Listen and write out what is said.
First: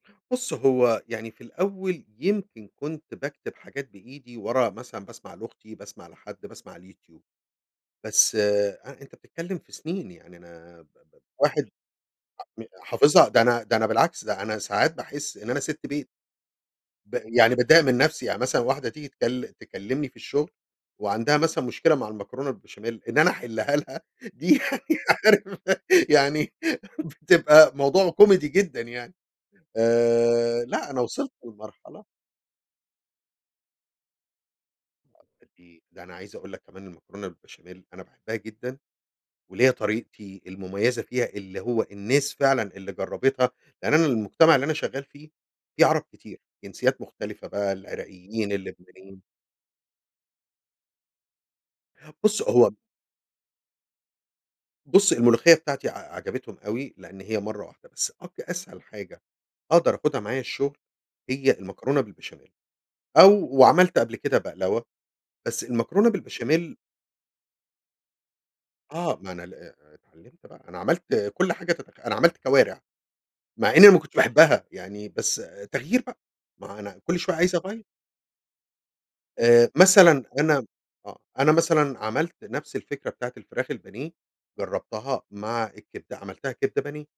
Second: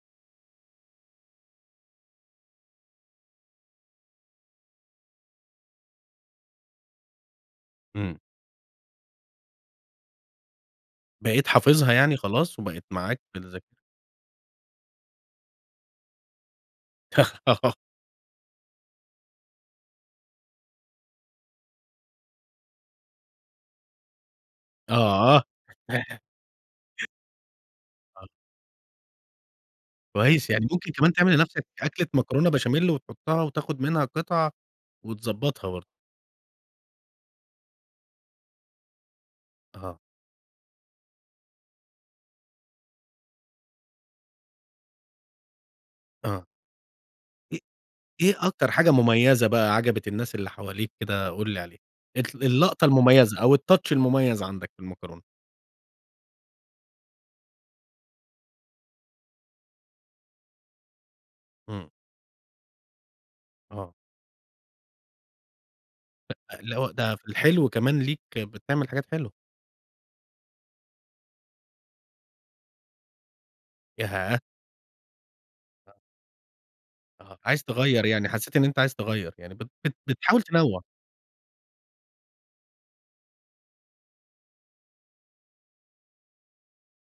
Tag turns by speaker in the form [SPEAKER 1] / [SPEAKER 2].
[SPEAKER 1] بُص هو يعني في الأوّل يمكن كنت باكتب حاجات بإيدي ورا مثلًا باسمع لأختي باسمع لحد، باسمع الyouTube،
[SPEAKER 2] إمم.
[SPEAKER 1] بس أ أنت بتتكلّم في سنين يعني أنا
[SPEAKER 2] بقيت
[SPEAKER 1] واحد
[SPEAKER 2] حافظها يعني خلاص،
[SPEAKER 1] ح
[SPEAKER 2] وبقيت معاك
[SPEAKER 1] حافظها
[SPEAKER 2] في
[SPEAKER 1] ده أنا
[SPEAKER 2] الذاك
[SPEAKER 1] ده أنا بالعكس أنا ساعات باحس إن أنا ست بيت ب يعني باتضايق من نفسي، يعني مثلًا واحدة تييجي تك تكلمني في الشغل وعندها مثلًا مشكلة مع المكرونة البشاميل، إن أنا أحلها لها دي يعني
[SPEAKER 2] آه.
[SPEAKER 1] عارف يعني بتبقى موضوع
[SPEAKER 2] آه.
[SPEAKER 1] كوميدي جدًا يعني
[SPEAKER 2] كويس،
[SPEAKER 1] آآ،
[SPEAKER 2] يعني
[SPEAKER 1] لأ
[SPEAKER 2] ممكن
[SPEAKER 1] أنا
[SPEAKER 2] كمان
[SPEAKER 1] وصلت
[SPEAKER 2] تعمل لنفسك
[SPEAKER 1] للمرحلة
[SPEAKER 2] أكلة مكرونة بشاميل، وتحطها وتاخد منها قطع،
[SPEAKER 1] ده
[SPEAKER 2] وتضبطها
[SPEAKER 1] دي
[SPEAKER 2] برضو.
[SPEAKER 1] ده أنا عايز أقول لك كمان المكرونة بالبشاميل أنا باحبها جدًا وليَّ
[SPEAKER 2] آه.
[SPEAKER 1] طريقتي المميّزة فيها اللي هو الناس فعلًا اللي جربتها، لأن أنا المجتمع اللي أنا شغّال فيه، فيه عرب كتير
[SPEAKER 2] آه.
[SPEAKER 1] جنسيات مختلفة
[SPEAKER 2] إيه
[SPEAKER 1] بقى
[SPEAKER 2] إيه
[SPEAKER 1] العراقيين
[SPEAKER 2] أكتر حاجة
[SPEAKER 1] اللبنانيين.
[SPEAKER 2] مميّزة بقى عجبت الناس اللي حواليك كده، قُل لي عليها
[SPEAKER 1] بُص هو
[SPEAKER 2] اللقطة المميّزة أو الtouch المميّز عندك في
[SPEAKER 1] بص
[SPEAKER 2] المكرونة؟
[SPEAKER 1] الملوخيّة بتاعتي ع عجبتهم أوي، لأن هي مرّة واحدة بس أك أسهل حاجة أقدر آخدها معايا الشغل هي
[SPEAKER 2] امم.
[SPEAKER 1] المكرونة بالبشاميل أو
[SPEAKER 2] آه.
[SPEAKER 1] وعملت قبل كده بقلاوة، بس المكرونة
[SPEAKER 2] أ اللي
[SPEAKER 1] بالبشاميل
[SPEAKER 2] هو ده في الحلو كمان، ليك بتعمل حاجات
[SPEAKER 1] آه، ما
[SPEAKER 2] حلوة.
[SPEAKER 1] أنا ال أ أ اتعلمت بقى أنا عملت كل حاجة تتخ أنا عملت كوارع مع إنّي ما كنتش
[SPEAKER 2] ياه!
[SPEAKER 1] باحبها، يعني بس تغيير بقى، ما أنا كل شويّة
[SPEAKER 2] آه،
[SPEAKER 1] عايز
[SPEAKER 2] عايز
[SPEAKER 1] اغيّر.
[SPEAKER 2] تغيّر يعني حسيت إن أنت عايز تغيّر يعني،
[SPEAKER 1] آآ،
[SPEAKER 2] بت بت
[SPEAKER 1] مثلًا
[SPEAKER 2] بتحاول
[SPEAKER 1] أنا
[SPEAKER 2] تنوع.
[SPEAKER 1] آه، أنا مثلًا عملت نفس الفكرة بتاعة الفراخ البانية جربتها مع الكبدة، عملتها كبدة بانية.